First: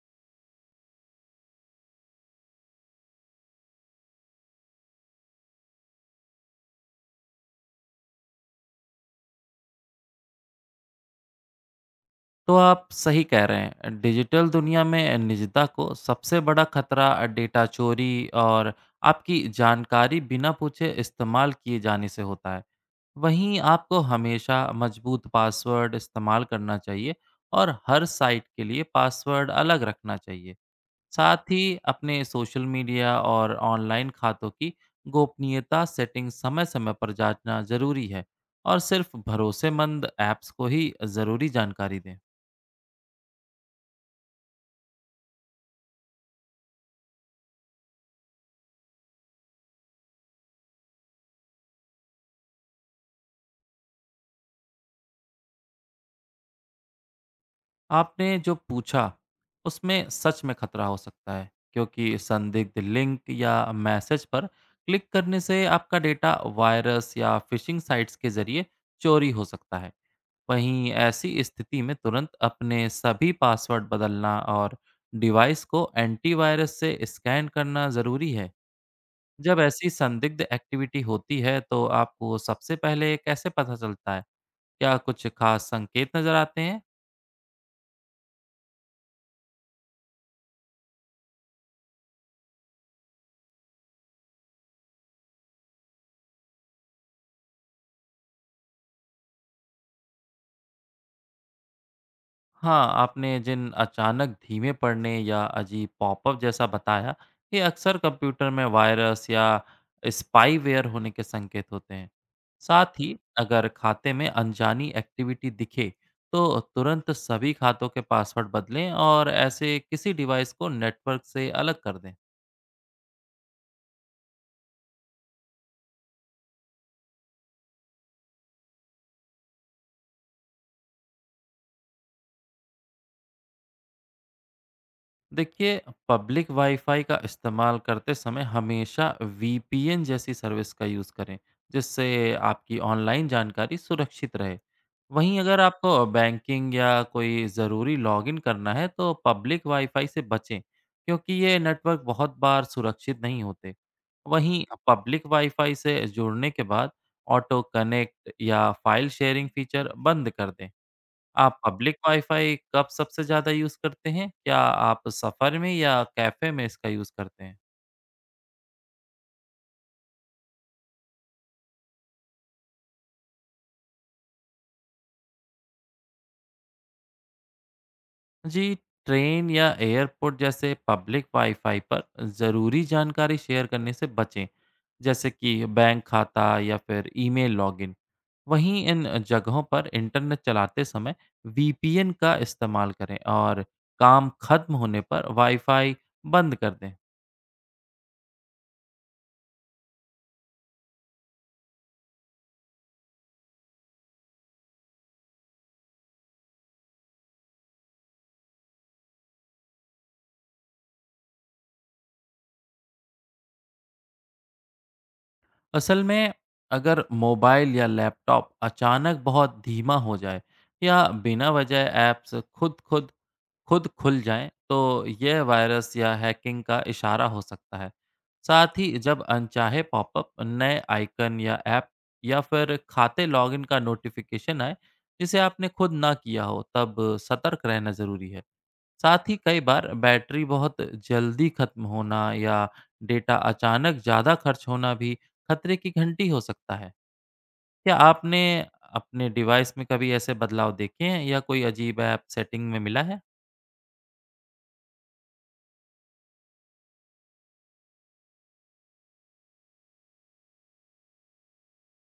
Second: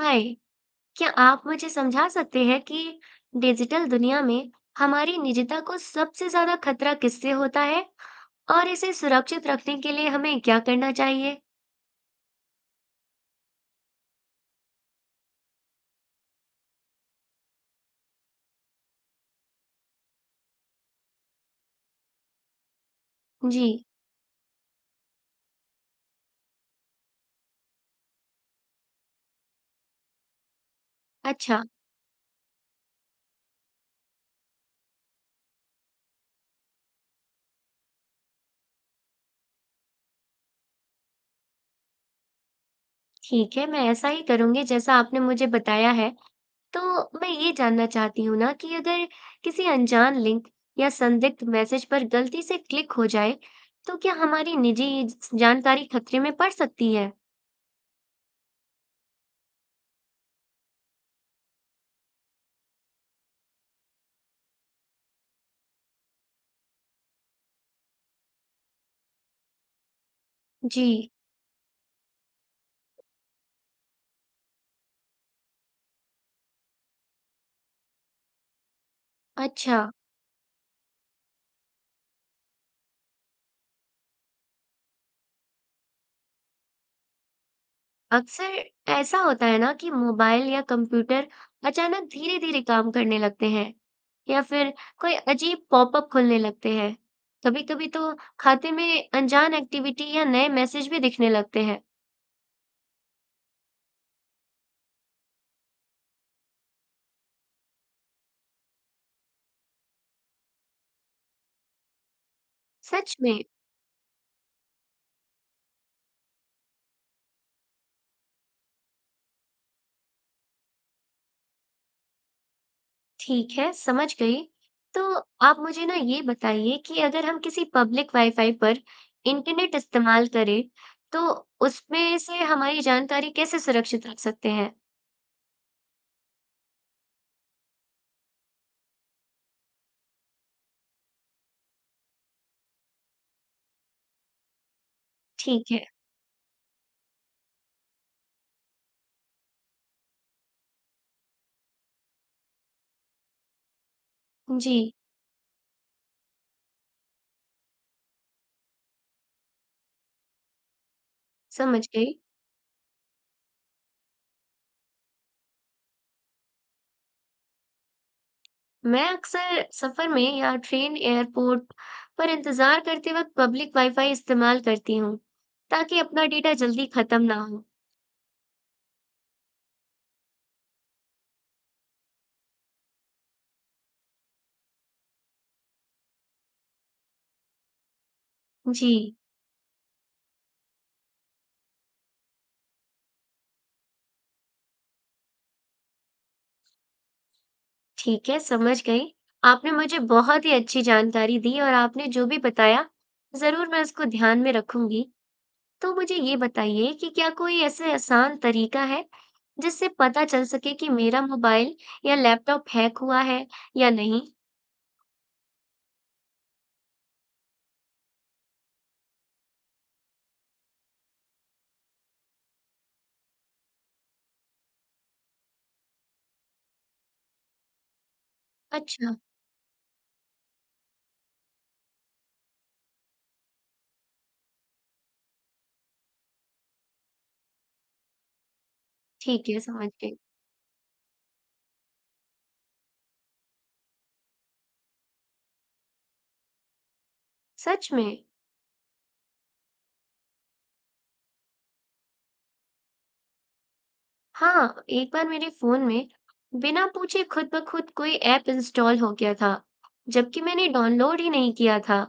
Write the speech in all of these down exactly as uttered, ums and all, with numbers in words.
हाय। क्या आप मुझे समझा सकते हैं कि डिजिटल दुनिया में हमारी निजता को सबसे ज्यादा खतरा किससे होता है और इसे सुरक्षित रखने के लिए हमें क्या करना चाहिए। तो आप सही कह रहे हैं। डिजिटल दुनिया में निजता को सबसे बड़ा खतरा डेटा चोरी और आपकी जानकारी बिना पूछे इस्तेमाल किए जाने से होता है। वहीं जी। आपको हमेशा मजबूत पासवर्ड इस्तेमाल करना चाहिए और हर साइट के लिए पासवर्ड अलग रखना चाहिए। साथ अच्छा। ही अपने सोशल मीडिया और ऑनलाइन खातों की गोपनीयता सेटिंग समय-समय पर जांचना जरूरी है और सिर्फ भरोसेमंद ऐप्स को ही ज़रूरी जानकारी दें। ठीक है, मैं ऐसा ही करूंगी जैसा आपने मुझे बताया है। तो मैं ये जानना चाहती हूँ ना कि अगर किसी अनजान लिंक या संदिग्ध मैसेज पर गलती से क्लिक हो जाए तो क्या हमारी निजी जानकारी खतरे में पड़ सकती है। आपने जो पूछा उसमें सच में खतरा हो सकता है क्योंकि संदिग्ध लिंक या मैसेज पर क्लिक करने से आपका डेटा वायरस या फिशिंग साइट्स के जरिए चोरी हो सकता है। जी। वहीं ऐसी स्थिति में तुरंत अपने सभी पासवर्ड बदलना और डिवाइस को एंटीवायरस से स्कैन करना ज़रूरी है। जब अच्छा। ऐसी संदिग्ध एक्टिविटी होती है तो आपको सबसे पहले कैसे पता चलता है? क्या कुछ खास संकेत नज़र आते हैं? अक्सर ऐसा होता है ना कि मोबाइल या कंप्यूटर अचानक धीरे धीरे काम करने लगते हैं या फिर कोई अजीब पॉपअप खुलने लगते हैं। कभी कभी तो खाते में अनजान एक्टिविटी या नए मैसेज भी दिखने लगते हैं। हाँ, आपने जिन अचानक धीमे पड़ने या अजीब पॉपअप जैसा बताया, ये अक्सर कंप्यूटर में वायरस या स्पाईवेयर होने के संकेत होते हैं। साथ सच ही में। अगर खाते में अनजानी एक्टिविटी दिखे, तो तुरंत सभी खातों के पासवर्ड बदलें और ऐसे किसी डिवाइस को नेटवर्क से अलग कर दें। ठीक है, समझ गई। तो आप मुझे ना ये बताइए कि अगर हम किसी पब्लिक वाईफाई पर इंटरनेट इस्तेमाल करें तो उसमें से हमारी जानकारी कैसे सुरक्षित रख सकते हैं। देखिए, पब्लिक वाईफाई का इस्तेमाल करते समय हमेशा वी पी एन जैसी सर्विस का यूज़ करें जिससे आपकी ऑनलाइन जानकारी सुरक्षित रहे। वहीं अगर ठीक है। आपको बैंकिंग या कोई ज़रूरी लॉगिन करना है तो पब्लिक वाईफाई से बचें क्योंकि ये नेटवर्क बहुत बार सुरक्षित नहीं होते। वहीं जी। पब्लिक वाईफाई से जुड़ने के बाद ऑटो कनेक्ट या फाइल शेयरिंग फीचर बंद कर दें। आप समझ पब्लिक गई। वाईफ़ाई कब सबसे ज़्यादा यूज़ करते हैं? क्या आप सफ़र में या कैफ़े में इसका यूज़ करते हैं? मैं अक्सर सफर में या ट्रेन एयरपोर्ट पर इंतजार करते वक्त पब्लिक वाईफाई इस्तेमाल करती हूँ ताकि अपना डेटा जल्दी खत्म ना हो। जी, ट्रेन या एयरपोर्ट जैसे पब्लिक वाईफ़ाई पर ज़रूरी जानकारी शेयर करने से बचें, जैसे कि बैंक खाता या फिर ईमेल लॉगिन। वहीं जी। इन जगहों पर इंटरनेट चलाते समय वी पी एन का इस्तेमाल करें और काम खत्म होने पर वाईफ़ाई बंद कर दें। ठीक है, समझ गई। आपने मुझे बहुत ही अच्छी जानकारी दी और आपने जो भी बताया जरूर मैं उसको ध्यान में रखूंगी। तो मुझे ये बताइए कि क्या कोई ऐसे आसान तरीका है जिससे पता चल सके कि मेरा मोबाइल या लैपटॉप हैक हुआ है या नहीं। असल में अगर मोबाइल या लैपटॉप अचानक बहुत धीमा हो जाए या बिना वजह ऐप्स खुद खुद खुद खुल जाएं तो यह वायरस या हैकिंग का इशारा हो सकता है। साथ ही अच्छा। जब अनचाहे पॉपअप, नए आइकन या ऐप या फिर खाते लॉगिन का नोटिफिकेशन आए जिसे आपने खुद ना किया हो, तब सतर्क रहना ज़रूरी है। साथ ही ठीक है, कई बार समझ गई। बैटरी बहुत जल्दी खत्म होना या डेटा अचानक ज़्यादा खर्च होना भी खतरे की घंटी हो सकता है। सच क्या में। आपने अपने डिवाइस में कभी ऐसे बदलाव देखे हैं या कोई अजीब ऐप सेटिंग में मिला है? हाँ, एक बार मेरे फोन में बिना पूछे खुद ब खुद कोई ऐप इंस्टॉल हो गया था, जबकि मैंने डाउनलोड ही नहीं किया था।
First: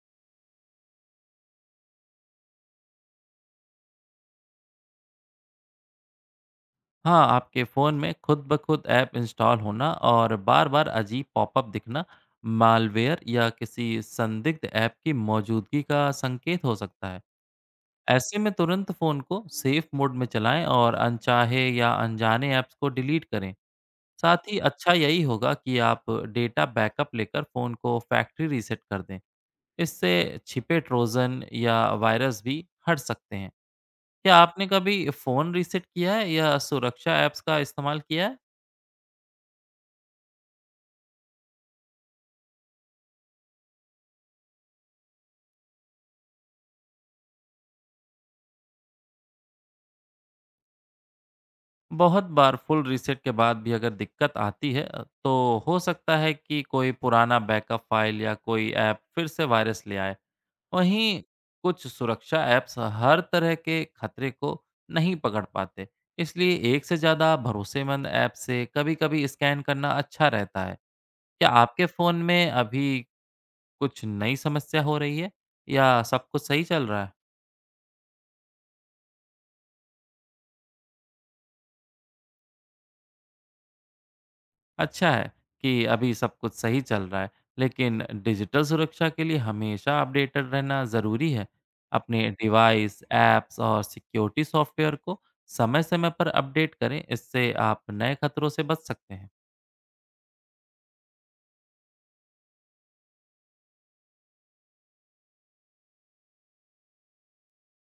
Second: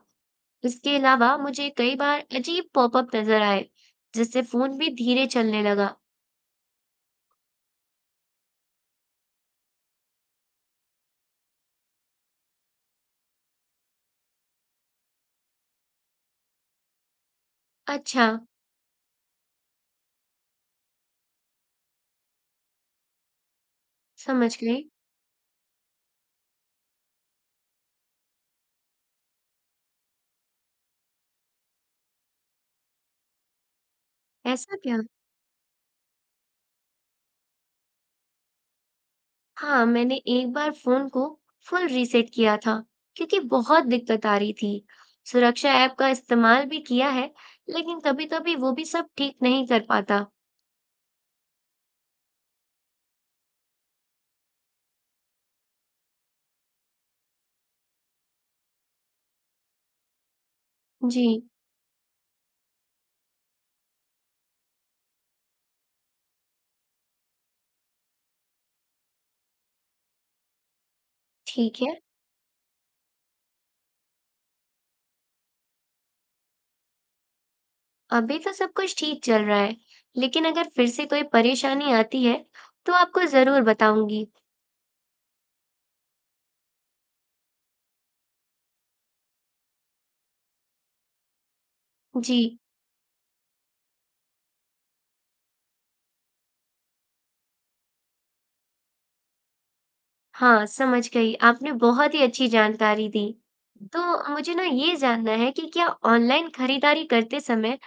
इसके अलावा मुझे कई बार अजीब पॉपअप नजर आए, जिससे फोन भी धीरे चलने लगा। हाँ, आपके फ़ोन में खुद ब खुद ऐप इंस्टॉल होना और बार-बार अजीब पॉपअप दिखना मालवेयर या किसी संदिग्ध ऐप की मौजूदगी का संकेत हो सकता है। अच्छा, ऐसे में तुरंत फ़ोन को सेफ मोड में चलाएं और अनचाहे या अनजाने ऐप्स को डिलीट करें। साथ समझ ही गई। अच्छा यही होगा कि आप डेटा बैकअप लेकर फ़ोन को फैक्ट्री रीसेट कर दें। इससे छिपे ट्रोजन या वायरस भी हट सकते हैं। क्या आपने ऐसा क्या? कभी फ़ोन रीसेट किया है या सुरक्षा ऐप्स का इस्तेमाल किया है? हाँ, मैंने एक बार फोन को फुल रीसेट किया था, क्योंकि बहुत दिक्कत आ रही थी। सुरक्षा ऐप का इस्तेमाल भी किया है, लेकिन कभी-कभी वो भी सब ठीक नहीं कर पाता। बहुत बार फुल रीसेट के बाद भी अगर दिक्कत आती है अ, तो हो सकता है कि कोई पुराना बैकअप फ़ाइल या कोई ऐप फिर से वायरस ले आए। वहीं जी। कुछ सुरक्षा ऐप्स हर तरह के खतरे को नहीं पकड़ पाते, इसलिए एक से ज़्यादा भरोसेमंद ऐप से कभी-कभी स्कैन करना अच्छा रहता है। क्या ठीक आपके है। फ़ोन में अभी कुछ नई समस्या हो रही है या सब कुछ सही चल रहा है? अभी तो सब कुछ ठीक चल रहा है, लेकिन अगर फिर से कोई परेशानी आती है, तो आपको ज़रूर बताऊँगी। अच्छा है कि अभी सब कुछ सही चल रहा है, लेकिन डिजिटल सुरक्षा के लिए हमेशा अपडेटेड रहना ज़रूरी है। अपने जी। डिवाइस, ऐप्स और सिक्योरिटी सॉफ्टवेयर को समय-समय पर अपडेट करें, इससे आप नए खतरों से बच सकते हैं। हाँ, समझ गई। आपने बहुत ही अच्छी जानकारी दी। तो मुझे ना ये जानना है कि क्या ऑनलाइन खरीदारी करते समय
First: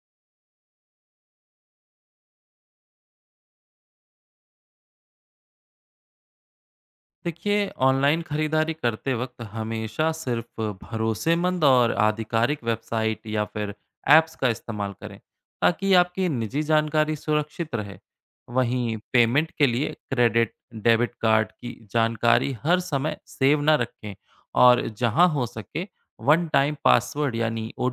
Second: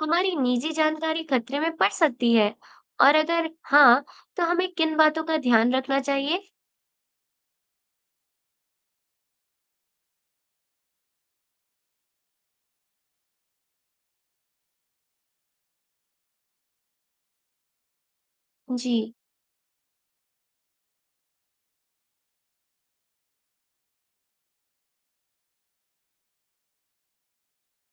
हमारी निजी जानकारी खतरे में पड़ सकती है? और अगर हाँ, तो हमें किन बातों का ध्यान रखना चाहिए? देखिए, ऑनलाइन खरीदारी करते वक्त हमेशा सिर्फ भरोसेमंद और आधिकारिक वेबसाइट या फिर ऐप्स का इस्तेमाल करें ताकि आपकी निजी जानकारी सुरक्षित रहे। वहीं जी। पेमेंट के लिए क्रेडिट डेबिट कार्ड की जानकारी हर समय सेव ना रखें और जहां हो सके वन टाइम पासवर्ड यानी ओ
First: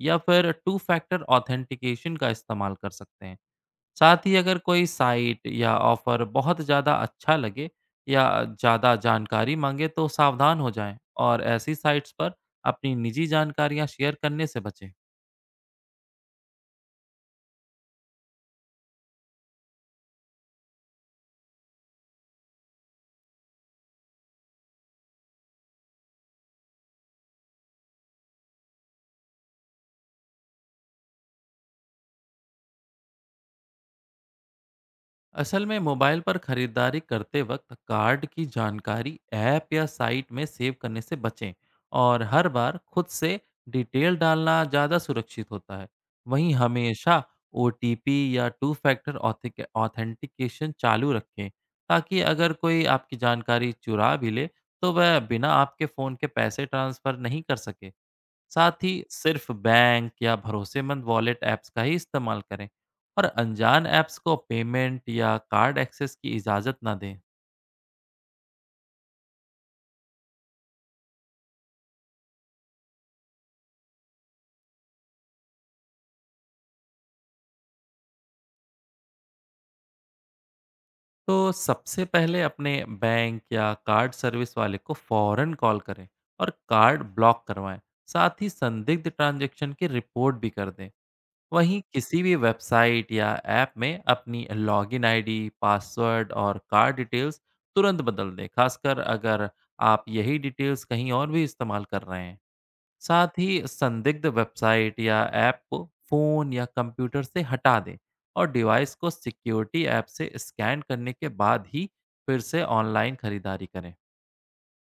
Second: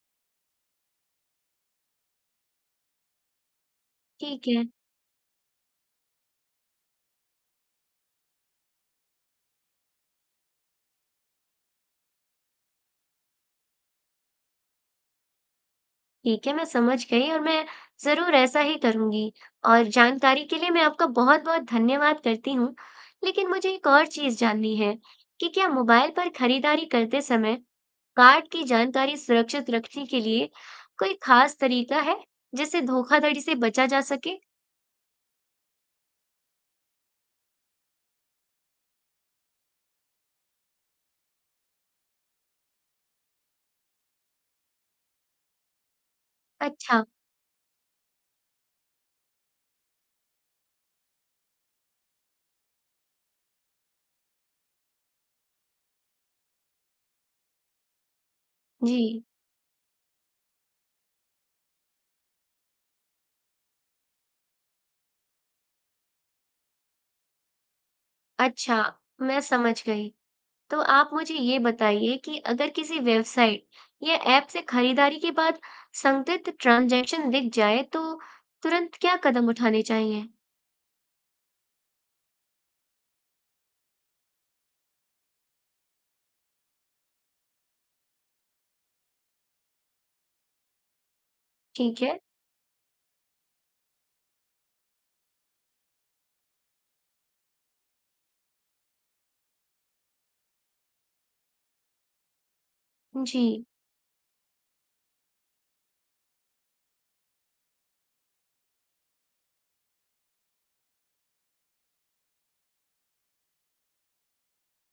या फिर टू फैक्टर ऑथेंटिकेशन का इस्तेमाल कर सकते हैं। साथ ही ठीक अगर है। कोई साइट या ऑफर बहुत ज़्यादा अच्छा लगे या ज़्यादा जानकारी मांगे तो सावधान हो जाएं और ऐसी साइट्स पर अपनी निजी जानकारियां शेयर करने से बचें। ठीक है, मैं समझ गई और मैं ज़रूर ऐसा ही करूँगी और जानकारी के लिए मैं आपका बहुत-बहुत धन्यवाद करती हूँ। लेकिन मुझे एक और चीज़ जाननी है कि क्या मोबाइल पर खरीदारी करते समय कार्ड की जानकारी सुरक्षित रखने के लिए कोई खास तरीका है, जिससे धोखाधड़ी से बचा जा सके? असल में मोबाइल पर खरीदारी करते वक्त कार्ड की जानकारी ऐप या साइट में सेव करने से बचें और हर बार खुद से डिटेल डालना ज़्यादा सुरक्षित होता है। वहीं अच्छा। हमेशा ओ या टू फैक्टर ऑथेंटिकेशन चालू रखें ताकि अगर कोई आपकी जानकारी चुरा भी ले तो वह बिना आपके फ़ोन के पैसे ट्रांसफ़र नहीं कर सके। साथ ही जी। सिर्फ बैंक या भरोसेमंद वॉलेट ऐप्स का ही इस्तेमाल करें और अनजान ऐप्स को पेमेंट या कार्ड एक्सेस की इजाज़त ना दें। अच्छा, मैं समझ गई। तो आप मुझे ये बताइए कि अगर किसी वेबसाइट या ऐप से खरीदारी के बाद संदिग्ध ट्रांजैक्शन दिख जाए तो तुरंत क्या कदम उठाने चाहिए? तो सबसे पहले अपने बैंक या कार्ड सर्विस वाले को फौरन कॉल करें और कार्ड ब्लॉक करवाएं। साथ ही संदिग्ध ट्रांजैक्शन की रिपोर्ट भी कर दें। वहीं ठीक है। किसी भी वेबसाइट या ऐप में अपनी लॉगिन आईडी, पासवर्ड और कार्ड डिटेल्स तुरंत बदल दें, खासकर अगर आप यही डिटेल्स कहीं और भी इस्तेमाल कर रहे हैं। साथ ही जी। संदिग्ध वेबसाइट या ऐप को फ़ोन या कंप्यूटर से हटा दें और डिवाइस को सिक्योरिटी ऐप से स्कैन करने के बाद ही फिर से ऑनलाइन खरीदारी करें।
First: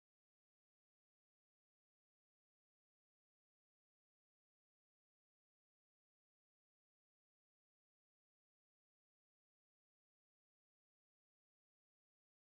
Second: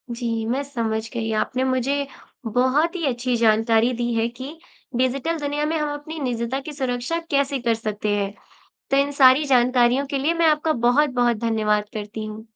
जी, मैं समझ गई। आपने मुझे बहुत ही अच्छी जानकारी दी है कि डिजिटल दुनिया में हम अपनी निजता की सुरक्षा कैसे कर सकते हैं। तो इन सारी जानकारियों के लिए मैं आपका बहुत-बहुत धन्यवाद करती हूँ।